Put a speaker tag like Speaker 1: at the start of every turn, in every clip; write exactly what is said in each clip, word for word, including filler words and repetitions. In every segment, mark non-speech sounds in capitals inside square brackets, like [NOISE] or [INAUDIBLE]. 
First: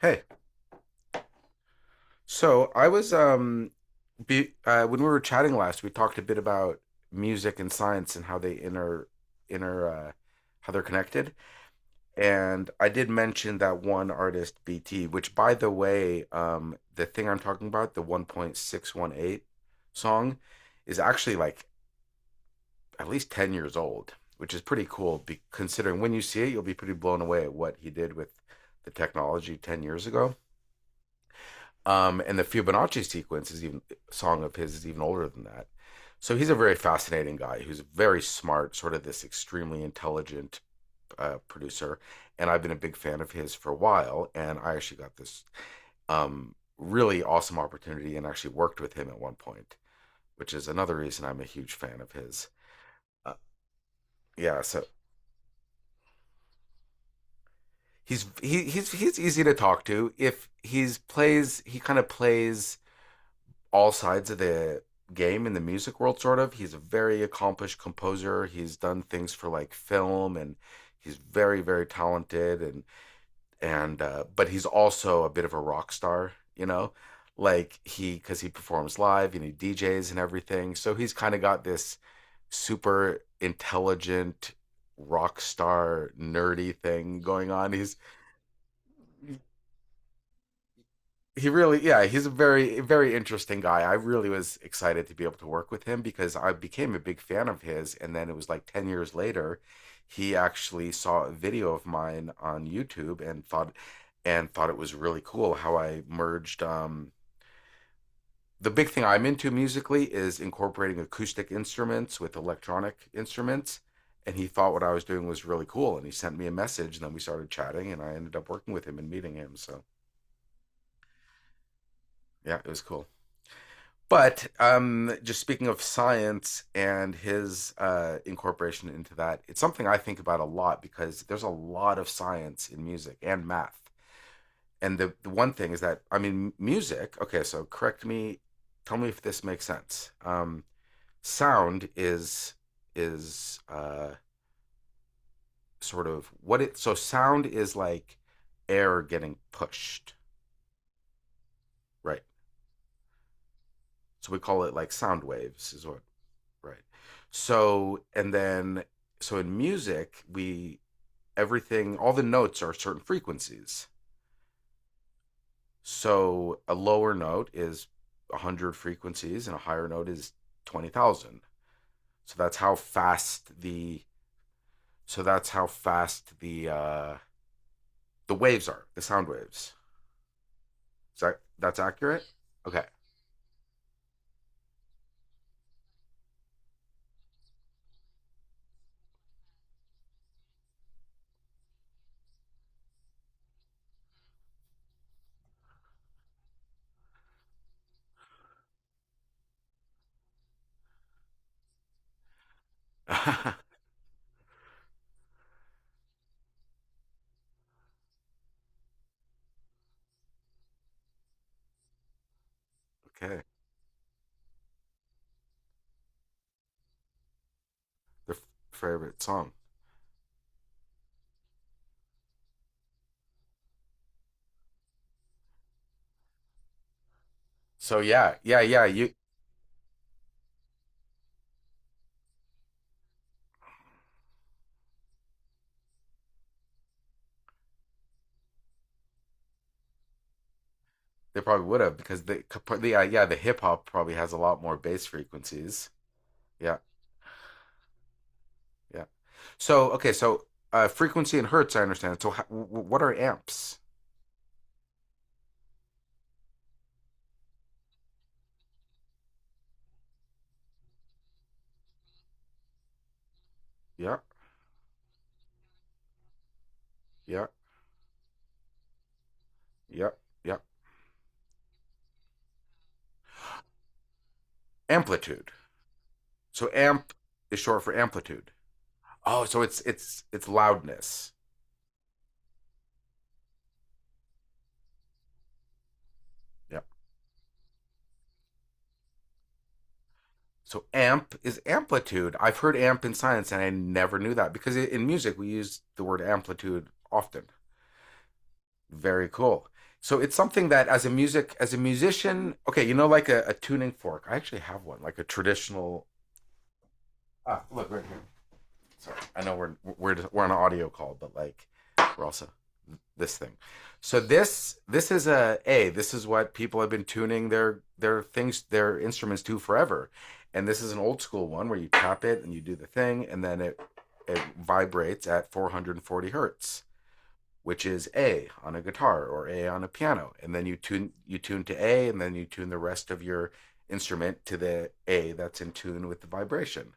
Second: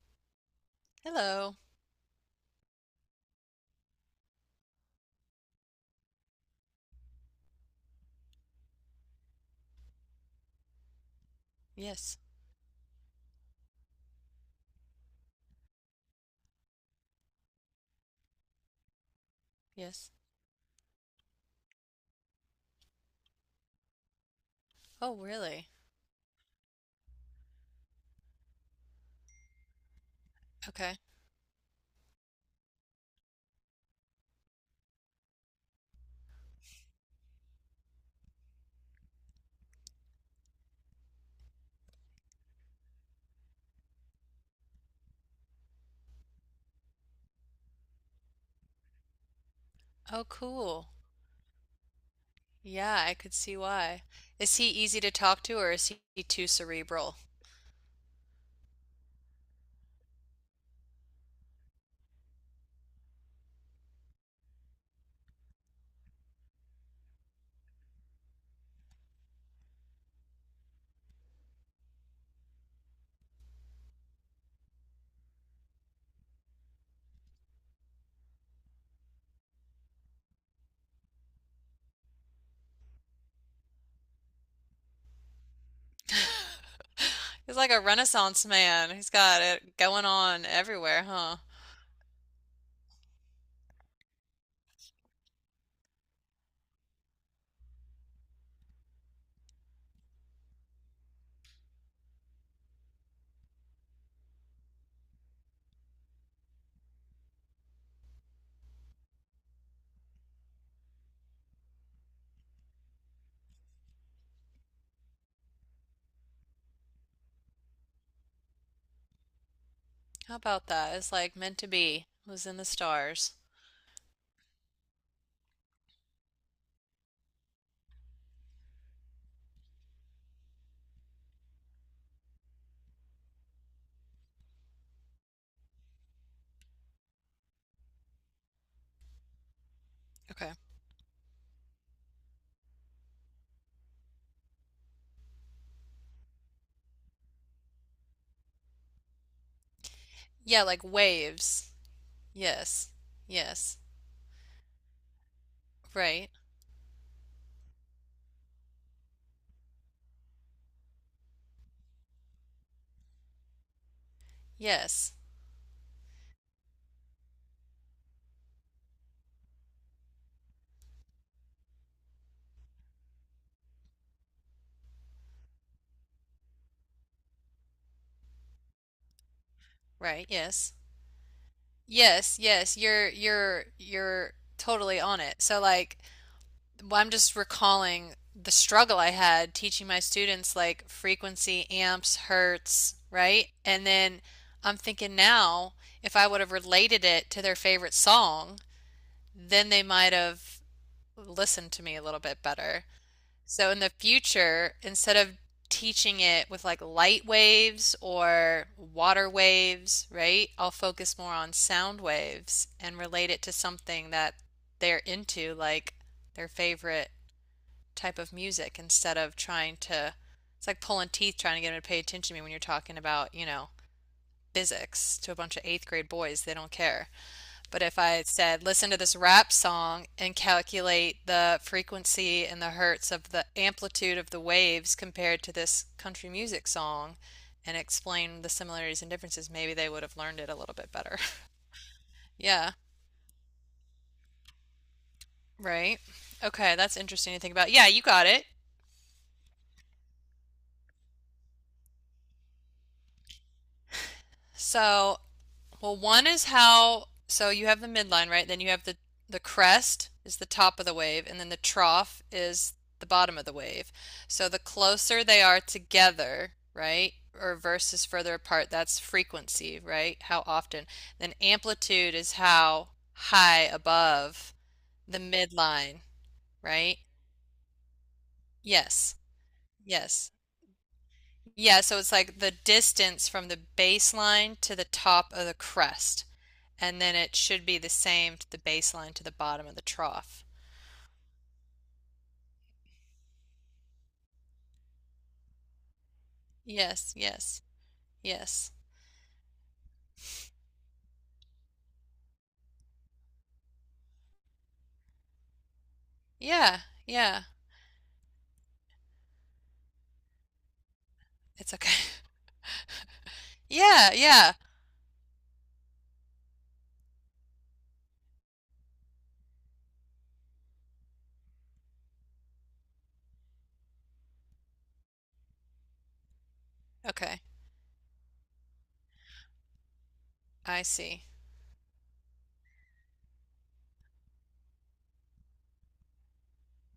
Speaker 1: Hey,
Speaker 2: Hello.
Speaker 1: so I was um be, uh, when we were chatting last, we talked a bit about music and science and how they inter inter uh, how they're connected.
Speaker 2: Yes.
Speaker 1: And I did mention that one artist, B T, which by the way, um, the thing I'm talking about, the one point six one eight
Speaker 2: Yes.
Speaker 1: song, is actually like at least ten years old, which is pretty
Speaker 2: Oh,
Speaker 1: cool. Be
Speaker 2: really?
Speaker 1: considering when you see it, you'll be pretty blown away at what he did with the technology ten years ago.
Speaker 2: Okay.
Speaker 1: Um, and the Fibonacci sequence is even song of his is even older than that. So he's a very fascinating guy who's very smart, sort of this extremely intelligent uh, producer. And I've been a big fan of his for a while. And I actually got this um, really awesome opportunity and actually worked with him at one point,
Speaker 2: Oh,
Speaker 1: which is
Speaker 2: cool.
Speaker 1: another reason I'm a huge fan of his.
Speaker 2: Yeah, I
Speaker 1: Uh,
Speaker 2: could see why. Is
Speaker 1: yeah,
Speaker 2: he
Speaker 1: so
Speaker 2: easy to talk to or is he too cerebral?
Speaker 1: he's he, he's he's easy to talk to. If he's plays, He kind of plays all sides of the game in the music world. Sort of he's a very accomplished composer. He's done things for like film, and he's very very talented. And and uh, But he's also a bit of a rock star, you know, like he because he performs live and he DJs and everything, so he's kind of got this super intelligent rock star nerdy thing
Speaker 2: [LAUGHS]
Speaker 1: going
Speaker 2: He's like
Speaker 1: on.
Speaker 2: a
Speaker 1: he's
Speaker 2: renaissance man. He's got it going on everywhere, huh?
Speaker 1: he really, yeah, he's a very very interesting guy. I really was excited to be able to work with him because I became a big fan of his, and then it was like ten years later he actually saw a video of mine on YouTube and thought and thought it was really cool how I merged um the big thing I'm into musically is incorporating acoustic instruments with electronic instruments. And he thought what I was doing was really cool, and he sent me a message, and then we started chatting, and I ended up working with him and meeting him. So
Speaker 2: How about that? It's like meant to be. It was in
Speaker 1: yeah,
Speaker 2: the
Speaker 1: it was cool.
Speaker 2: stars.
Speaker 1: But um, Just speaking of science and his uh, incorporation into that, it's something I think about a lot because there's a lot of science in music and math. And the, the one thing is that, I mean, music, okay, so correct me, tell me if this makes sense.
Speaker 2: Okay.
Speaker 1: Um, sound is, is uh, sort of what it, so sound is like air getting pushed,
Speaker 2: Yeah, like waves.
Speaker 1: right?
Speaker 2: Yes. Yes.
Speaker 1: So we call it like sound waves, is what.
Speaker 2: Right.
Speaker 1: Right. So, and then, so in music, we, everything, all the notes are certain frequencies.
Speaker 2: Yes.
Speaker 1: So a lower note is one hundred frequencies and a higher note is twenty thousand. So that's how fast the, so that's how fast the, uh, the waves are, the sound waves.
Speaker 2: Right. Yes.
Speaker 1: Is that, that's accurate?
Speaker 2: Yes, yes.
Speaker 1: Okay.
Speaker 2: You're you're you're totally on it. So like well, I'm just recalling the struggle I had teaching my students like frequency, amps, hertz, right? And then I'm thinking now, if I would have related it to their favorite song, then they might have listened to me a little bit better.
Speaker 1: [LAUGHS] Okay.
Speaker 2: So in the future, instead of teaching it with like light waves or water waves, right? I'll focus more on sound waves and relate it to something that they're into, like their favorite type of
Speaker 1: The
Speaker 2: music instead
Speaker 1: favorite
Speaker 2: of
Speaker 1: song.
Speaker 2: trying to it's like pulling teeth trying to get them to pay attention to me when you're talking about, you know, physics to a bunch of eighth grade boys. They don't care. But
Speaker 1: So
Speaker 2: if I
Speaker 1: yeah, yeah,
Speaker 2: said,
Speaker 1: yeah.
Speaker 2: listen to
Speaker 1: You
Speaker 2: this rap song and calculate the frequency and the hertz of the amplitude of the waves compared to this country music song and explain the similarities and differences, maybe they would have learned it a little bit better.
Speaker 1: they probably would have because
Speaker 2: [LAUGHS]
Speaker 1: the
Speaker 2: Yeah,
Speaker 1: yeah, yeah, the hip hop probably has a lot more bass frequencies.
Speaker 2: right? Okay,
Speaker 1: Yeah,
Speaker 2: that's interesting to think about. Yeah, you got it.
Speaker 1: yeah. So okay, so uh, frequency and hertz, I understand. So how, what are amps?
Speaker 2: So well, one is how, so you have the midline, right? Then you have the the crest is the top of the wave, and then the trough is the bottom of the wave.
Speaker 1: Yeah,
Speaker 2: So the closer they are together, right,
Speaker 1: yeah,
Speaker 2: or versus further apart, that's frequency,
Speaker 1: yeah,
Speaker 2: right? How
Speaker 1: yeah.
Speaker 2: often. Then amplitude is how high above the
Speaker 1: Amplitude.
Speaker 2: midline,
Speaker 1: So
Speaker 2: right?
Speaker 1: amp is short for amplitude.
Speaker 2: Yes.
Speaker 1: Oh, so it's it's
Speaker 2: Yes.
Speaker 1: it's loudness.
Speaker 2: Yeah, so it's like the distance from the baseline to the top of the crest.
Speaker 1: Yeah.
Speaker 2: And then it should be the same to the baseline to the bottom of the trough.
Speaker 1: So amp is amplitude. I've heard amp in science, and I never knew that because in music we use the word amplitude
Speaker 2: Yes,
Speaker 1: often.
Speaker 2: yes, yes.
Speaker 1: Very cool. So it's something that as a music as a musician, okay, you know, like a, a tuning fork. I actually have one, like a traditional.
Speaker 2: Yeah, yeah.
Speaker 1: Ah, look right here. Sorry, I know we're we're we're on an audio call, but like
Speaker 2: It's okay.
Speaker 1: we're also
Speaker 2: [LAUGHS]
Speaker 1: this thing.
Speaker 2: Yeah,
Speaker 1: So
Speaker 2: yeah.
Speaker 1: this this is a a this is what people have been tuning their their things, their instruments to forever, and this is an old school one where you tap it and you do the thing, and then it it vibrates at four hundred forty hertz,
Speaker 2: Okay.
Speaker 1: which is A on a guitar or A on a piano, and then you
Speaker 2: I
Speaker 1: tune
Speaker 2: see.
Speaker 1: you tune to A, and then you tune the rest of your instrument to the A that's in tune with the vibration.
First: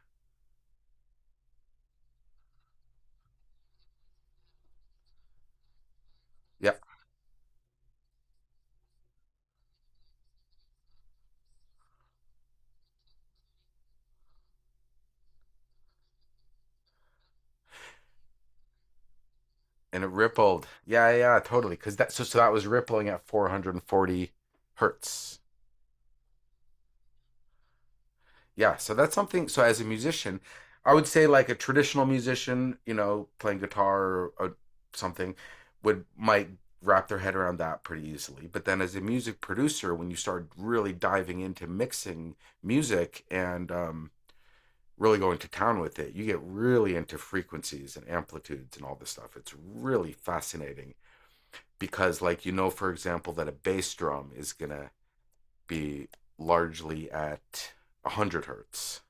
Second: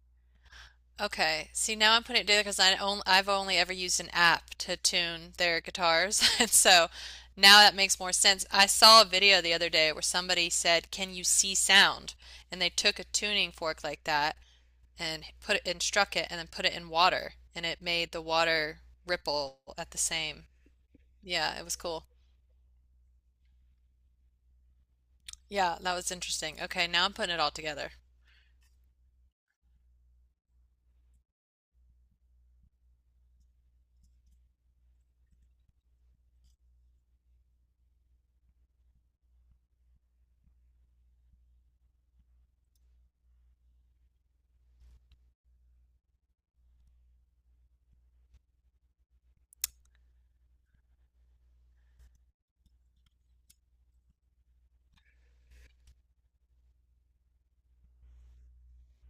Speaker 2: Okay. See, now I'm putting it together because I only, I've only ever used an app to tune their guitars. [LAUGHS] And
Speaker 1: Yep,
Speaker 2: so now that makes more sense. I saw a video the other day where somebody said, can you see sound? And they took a tuning fork like that and put it and struck it and then put it in water and it made the water ripple at the
Speaker 1: and it
Speaker 2: same.
Speaker 1: rippled. Yeah, yeah,
Speaker 2: Yeah, it
Speaker 1: totally.
Speaker 2: was
Speaker 1: Because
Speaker 2: cool.
Speaker 1: that so so that was rippling at four hundred forty hertz.
Speaker 2: Yeah, that was interesting. Okay, now I'm putting it all together.
Speaker 1: Yeah, so that's something. So as a musician, I would say like a traditional musician, you know, playing guitar or, or something, would might wrap their head around that pretty easily. But then as a music producer, when you start really diving into mixing music and um, really going to town with it, you get really into frequencies and amplitudes and all this stuff. It's really fascinating because, like, you know, for example, that a bass drum is going to be largely at one hundred hertz,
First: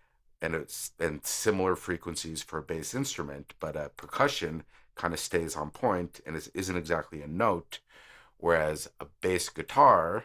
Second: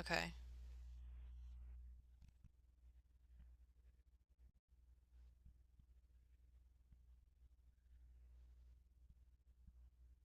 Speaker 2: Okay,
Speaker 1: and it's and similar frequencies for a bass instrument, but a percussion kind of stays on point and is, isn't exactly a note, whereas a bass guitar,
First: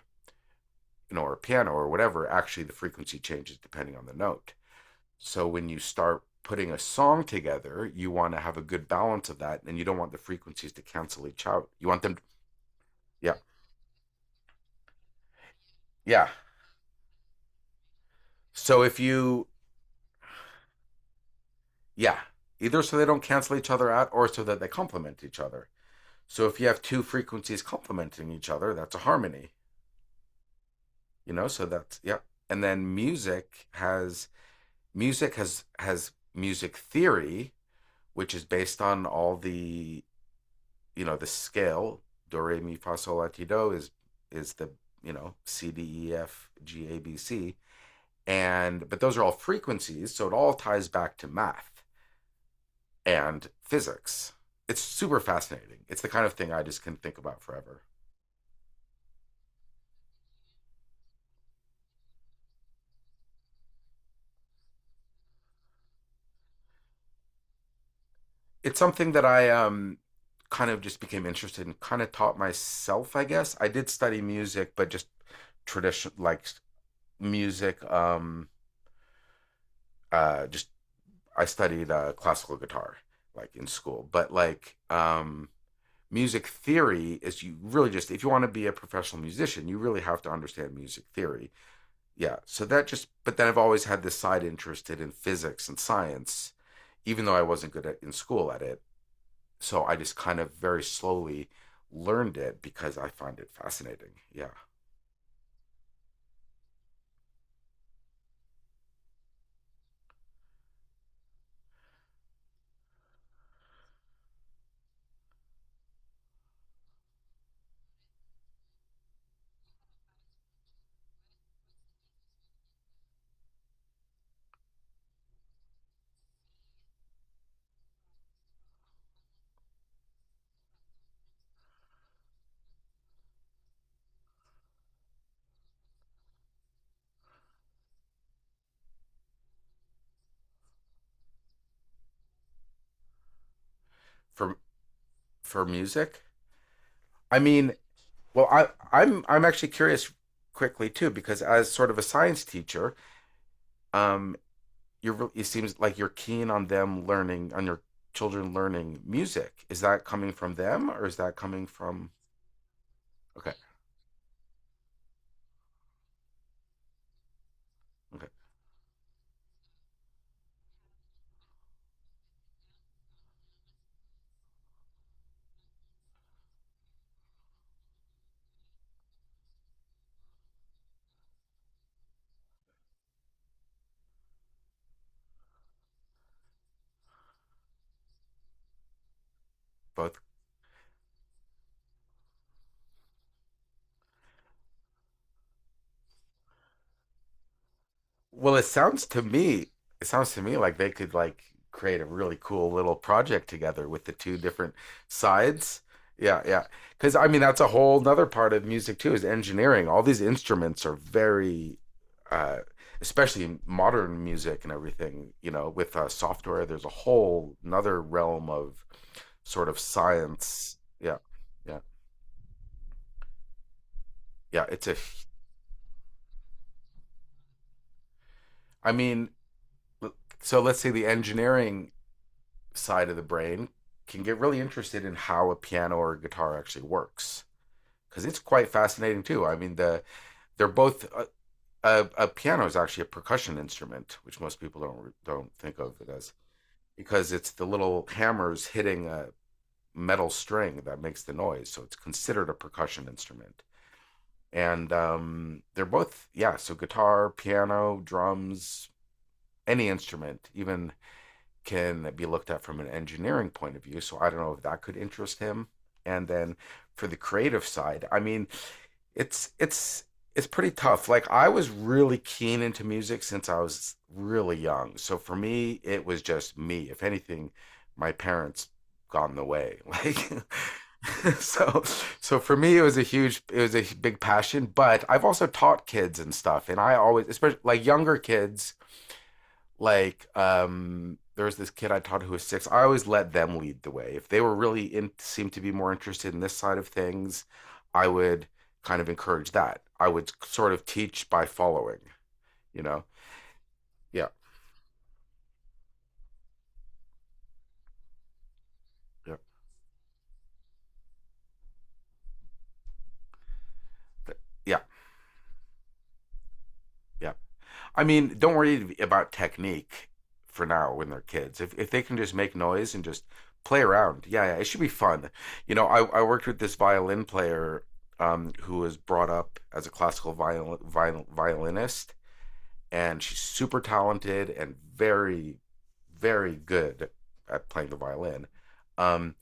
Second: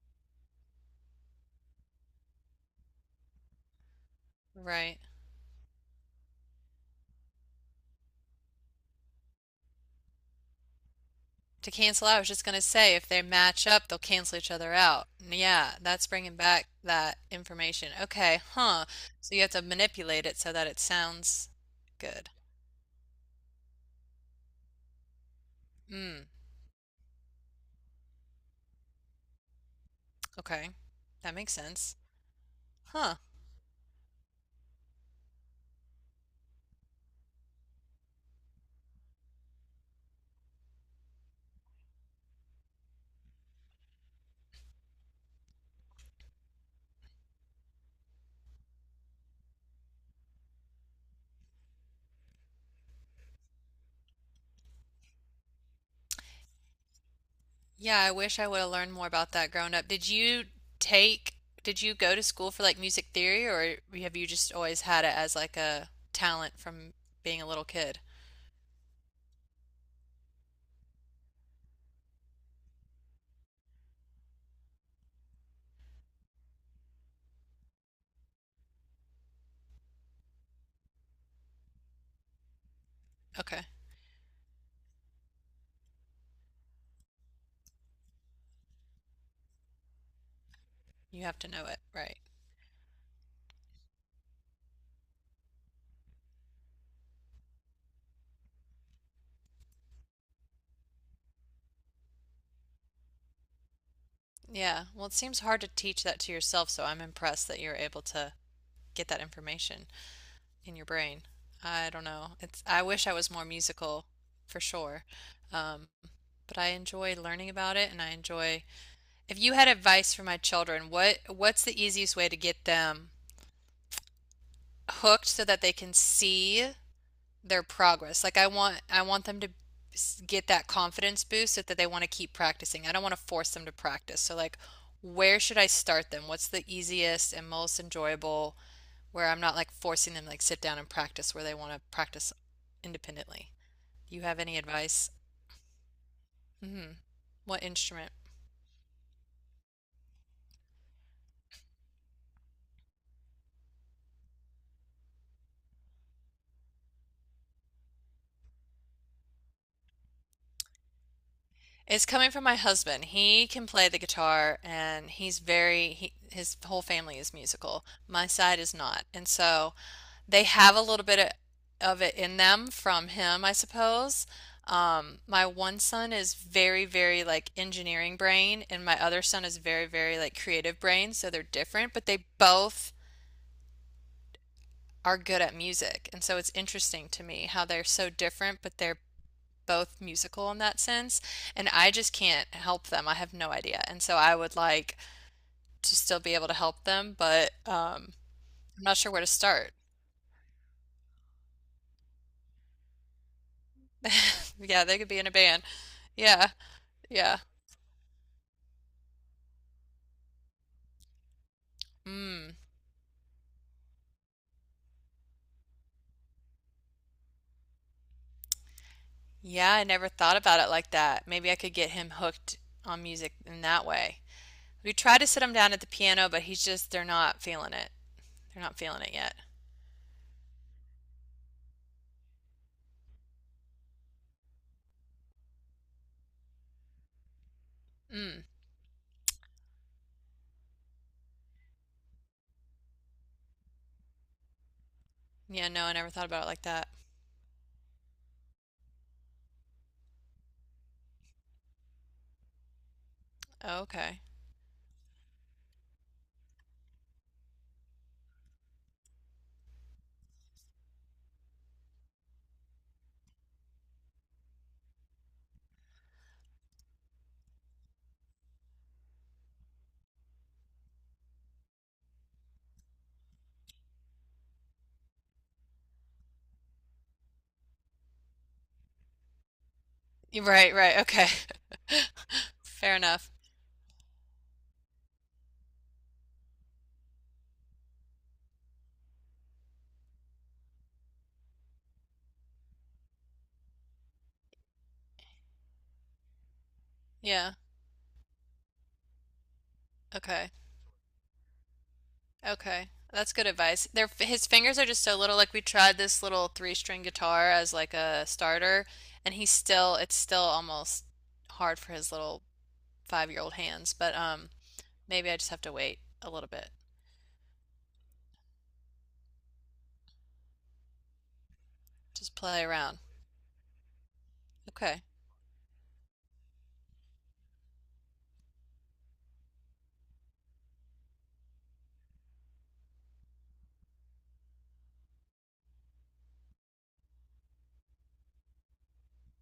Speaker 1: you know, or a piano or whatever, actually the frequency changes depending on the note.
Speaker 2: right.
Speaker 1: So when you start putting a song together, you want to have a good balance of that, and you don't want the frequencies to cancel each out.
Speaker 2: To
Speaker 1: You want
Speaker 2: cancel
Speaker 1: them,
Speaker 2: out, I
Speaker 1: to,
Speaker 2: was just gonna say if they
Speaker 1: yeah,
Speaker 2: match up, they'll cancel each other out. Yeah, that's
Speaker 1: yeah.
Speaker 2: bringing back that information. Okay,
Speaker 1: So
Speaker 2: huh.
Speaker 1: if
Speaker 2: So you
Speaker 1: you,
Speaker 2: have to manipulate it so that it sounds
Speaker 1: yeah,
Speaker 2: good.
Speaker 1: either so they don't cancel each other out, or so that they complement each other.
Speaker 2: Mm,
Speaker 1: So if you have two frequencies complementing each other, that's a harmony,
Speaker 2: okay.
Speaker 1: you
Speaker 2: That
Speaker 1: know?
Speaker 2: makes
Speaker 1: So
Speaker 2: sense.
Speaker 1: that's yeah. And then
Speaker 2: Huh.
Speaker 1: music has music has has music theory, which is based on all the, you know, the scale, do re mi fa sol la ti do is is the, you know, C D E F G A B C, and but those are all frequencies, so it all ties back to math and physics. It's super fascinating. It's the kind of thing I just can think about forever.
Speaker 2: Yeah, I wish I would have learned more about that growing up. Did you take, did you go to school for like music theory or have you just always had it as like a talent from being a little kid?
Speaker 1: It's something that I um kind of just became interested in, kind of taught myself, I guess. I did study music, but just tradition like music. Um, uh, just I studied uh, classical guitar like
Speaker 2: Okay.
Speaker 1: in school, but like um, music theory is, you really just, if you want to be a professional musician, you really have to understand music
Speaker 2: You have to
Speaker 1: theory.
Speaker 2: know it, right?
Speaker 1: Yeah, so that just but then I've always had this side interested in physics and science, even though I wasn't good at in school at it. So I just kind of very slowly learned it because I find it fascinating. Yeah.
Speaker 2: Yeah. Well, it seems hard to teach that to yourself, so I'm impressed that you're able to get that information in your brain. I don't know. It's I wish I was more musical for sure. Um, but I enjoy learning about it and I enjoy if you had advice for my children, what what's the easiest way to get them hooked so that they can see their progress. Like I want I want them to get that confidence boost so that they want to keep practicing. I don't want to force them to practice. So like where should I start them? What's the easiest and most enjoyable where I'm not like forcing them to like sit down and practice where they want to practice independently. Do you have
Speaker 1: For
Speaker 2: any advice?
Speaker 1: for music,
Speaker 2: Hmm.
Speaker 1: I
Speaker 2: What
Speaker 1: mean,
Speaker 2: instrument?
Speaker 1: well, I I'm I'm actually curious quickly too because as sort of a science teacher, um, you're it seems like you're keen on them learning on your children learning music. Is that coming from them or is that coming
Speaker 2: It's
Speaker 1: from?
Speaker 2: coming from my husband. He
Speaker 1: Okay,
Speaker 2: can play the guitar and he's very, he, his whole family is musical. My
Speaker 1: okay,
Speaker 2: side is not. And so they have a little bit of, of it in them from him, I suppose. Um, my one son is very, very like engineering brain, and my other son is very, very like creative brain. So they're different, but they both are good at music. And so it's interesting to me how they're so different, but they're both
Speaker 1: both.
Speaker 2: musical in that sense, and I just can't help them. I have no idea. And so I would like to still be able to help them, but um,
Speaker 1: Well, it
Speaker 2: I'm not
Speaker 1: sounds
Speaker 2: sure
Speaker 1: to
Speaker 2: where to
Speaker 1: me,
Speaker 2: start.
Speaker 1: it sounds to me like they could like create a really cool little project together with the two
Speaker 2: [LAUGHS]
Speaker 1: different
Speaker 2: Yeah, they could be in a band.
Speaker 1: sides. Yeah,
Speaker 2: Yeah,
Speaker 1: yeah. Because I
Speaker 2: yeah.
Speaker 1: mean, that's a whole nother part of music too, is engineering. All these instruments are very,
Speaker 2: Mm.
Speaker 1: uh, especially in modern music and everything. You know, with uh, software, there's a whole nother realm of sort
Speaker 2: Yeah,
Speaker 1: of
Speaker 2: I never thought about it
Speaker 1: science.
Speaker 2: like
Speaker 1: Yeah,
Speaker 2: that. Maybe I could
Speaker 1: yeah,
Speaker 2: get him hooked on music in that way.
Speaker 1: yeah. It's
Speaker 2: We
Speaker 1: a.
Speaker 2: tried to sit him down at the piano, but he's just, they're not feeling it. They're not
Speaker 1: I
Speaker 2: feeling it
Speaker 1: mean,
Speaker 2: yet.
Speaker 1: so let's say the engineering side of the brain can get really interested in how a piano or a guitar actually works because it's
Speaker 2: Mm.
Speaker 1: quite fascinating too. I mean, the they're both a, a, a piano is actually a percussion instrument, which most people don't don't
Speaker 2: Yeah,
Speaker 1: think
Speaker 2: no, I
Speaker 1: of it
Speaker 2: never thought
Speaker 1: as
Speaker 2: about it like that.
Speaker 1: because it's the little hammers hitting a metal string that makes the noise, so it's considered a percussion instrument.
Speaker 2: Oh, okay.
Speaker 1: And um, they're both yeah, so guitar, piano, drums, any instrument, even, can be looked at from an engineering point of view. So I don't know if that could interest him. And then for the creative side, I mean, it's it's it's pretty tough. Like I was really keen into music since I was really young. So for me, it was just me. If anything, my parents gone the way. Like
Speaker 2: Right, right. Okay.
Speaker 1: [LAUGHS] so so for
Speaker 2: [LAUGHS]
Speaker 1: me it
Speaker 2: Fair
Speaker 1: was a
Speaker 2: enough.
Speaker 1: huge it was a big passion, but I've also taught kids and stuff, and I always, especially like younger kids, like um there was this kid I taught who was six. I always let them lead the way. If they were really in seemed to be more interested in this side of things,
Speaker 2: Yeah.
Speaker 1: I would kind of encourage that. I would
Speaker 2: Okay.
Speaker 1: sort of teach by following, you
Speaker 2: Okay.
Speaker 1: know?
Speaker 2: That's good advice. Their
Speaker 1: Yeah.
Speaker 2: his fingers are just so little. Like we tried this little three-string guitar as like a starter,
Speaker 1: Yeah.
Speaker 2: and he's still it's still almost hard for his little five-year-old hands. But um,
Speaker 1: Yeah.
Speaker 2: maybe I just have to wait a little bit.
Speaker 1: Yeah. I mean, don't worry about technique for now when they're kids. If if they can just
Speaker 2: Just
Speaker 1: make
Speaker 2: play
Speaker 1: noise
Speaker 2: around.
Speaker 1: and just play around. Yeah, yeah. It should be
Speaker 2: Okay.
Speaker 1: fun. You know, I, I worked with this violin player um, who was brought up as a classical viol- viol- violinist, and she's super talented and very, very good at playing the violin. Um,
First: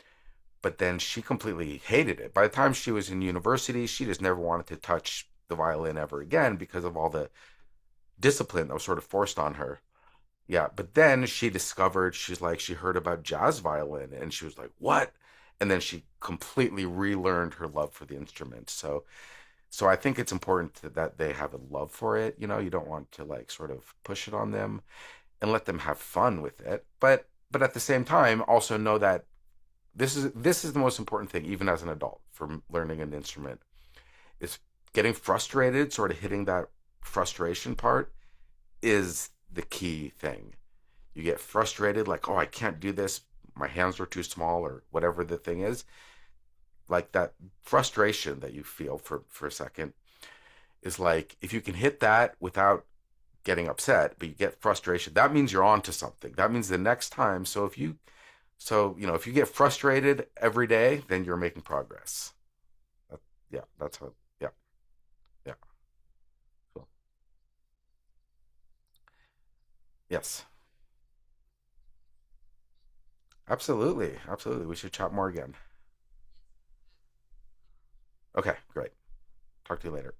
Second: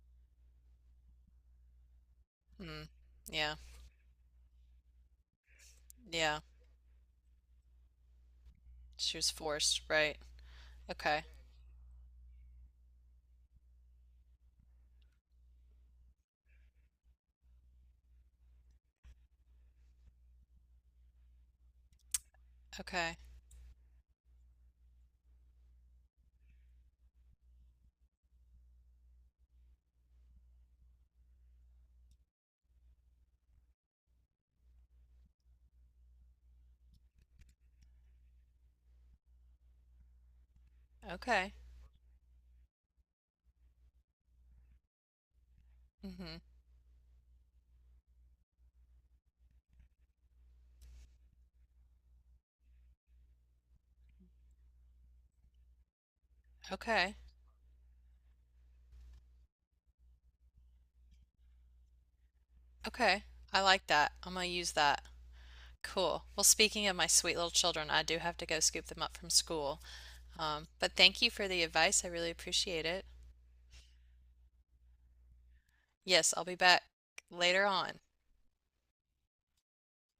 Speaker 1: but then she completely hated it. By the time
Speaker 2: Hmm.
Speaker 1: she was in
Speaker 2: Yeah.
Speaker 1: university, she just never wanted to touch the violin ever
Speaker 2: Yeah.
Speaker 1: again because of all the discipline that was sort of
Speaker 2: She was
Speaker 1: forced on her.
Speaker 2: forced, right?
Speaker 1: Yeah, but
Speaker 2: Okay.
Speaker 1: then she discovered, she's like, she heard about jazz violin and she was like, "What?" And then she completely relearned her love for the instrument. So, so I think it's important to, that they have a love for it. You know, you don't want
Speaker 2: Okay.
Speaker 1: to like sort of push it on them and let them have fun with it. But but at the same time, also know that this is this is the most important thing, even as an adult, for learning an instrument. Is getting frustrated, sort of hitting that frustration part, is the key thing. You get
Speaker 2: Okay.
Speaker 1: frustrated, like, oh, I can't do this. My hands are too small, or whatever the thing is.
Speaker 2: Mm-hmm.
Speaker 1: Like that frustration that you feel for for a second is like, if you can hit that without getting upset, but you get frustration, that means you're on to something. That means the next
Speaker 2: Okay.
Speaker 1: time. So if you so, you know, if you get frustrated every day, then you're making progress. That,
Speaker 2: Okay. I
Speaker 1: yeah,
Speaker 2: like
Speaker 1: that's how,
Speaker 2: that. I'm gonna
Speaker 1: yeah,
Speaker 2: use that.
Speaker 1: yeah,
Speaker 2: Cool. Well,
Speaker 1: cool.
Speaker 2: speaking of my sweet little children, I do have to go scoop them up from school.
Speaker 1: Yes,
Speaker 2: Um, but thank you for the advice. I really appreciate it.
Speaker 1: absolutely. Absolutely. We should chat more again.
Speaker 2: Yes, I'll be back later on.
Speaker 1: Okay, great. Talk to you later.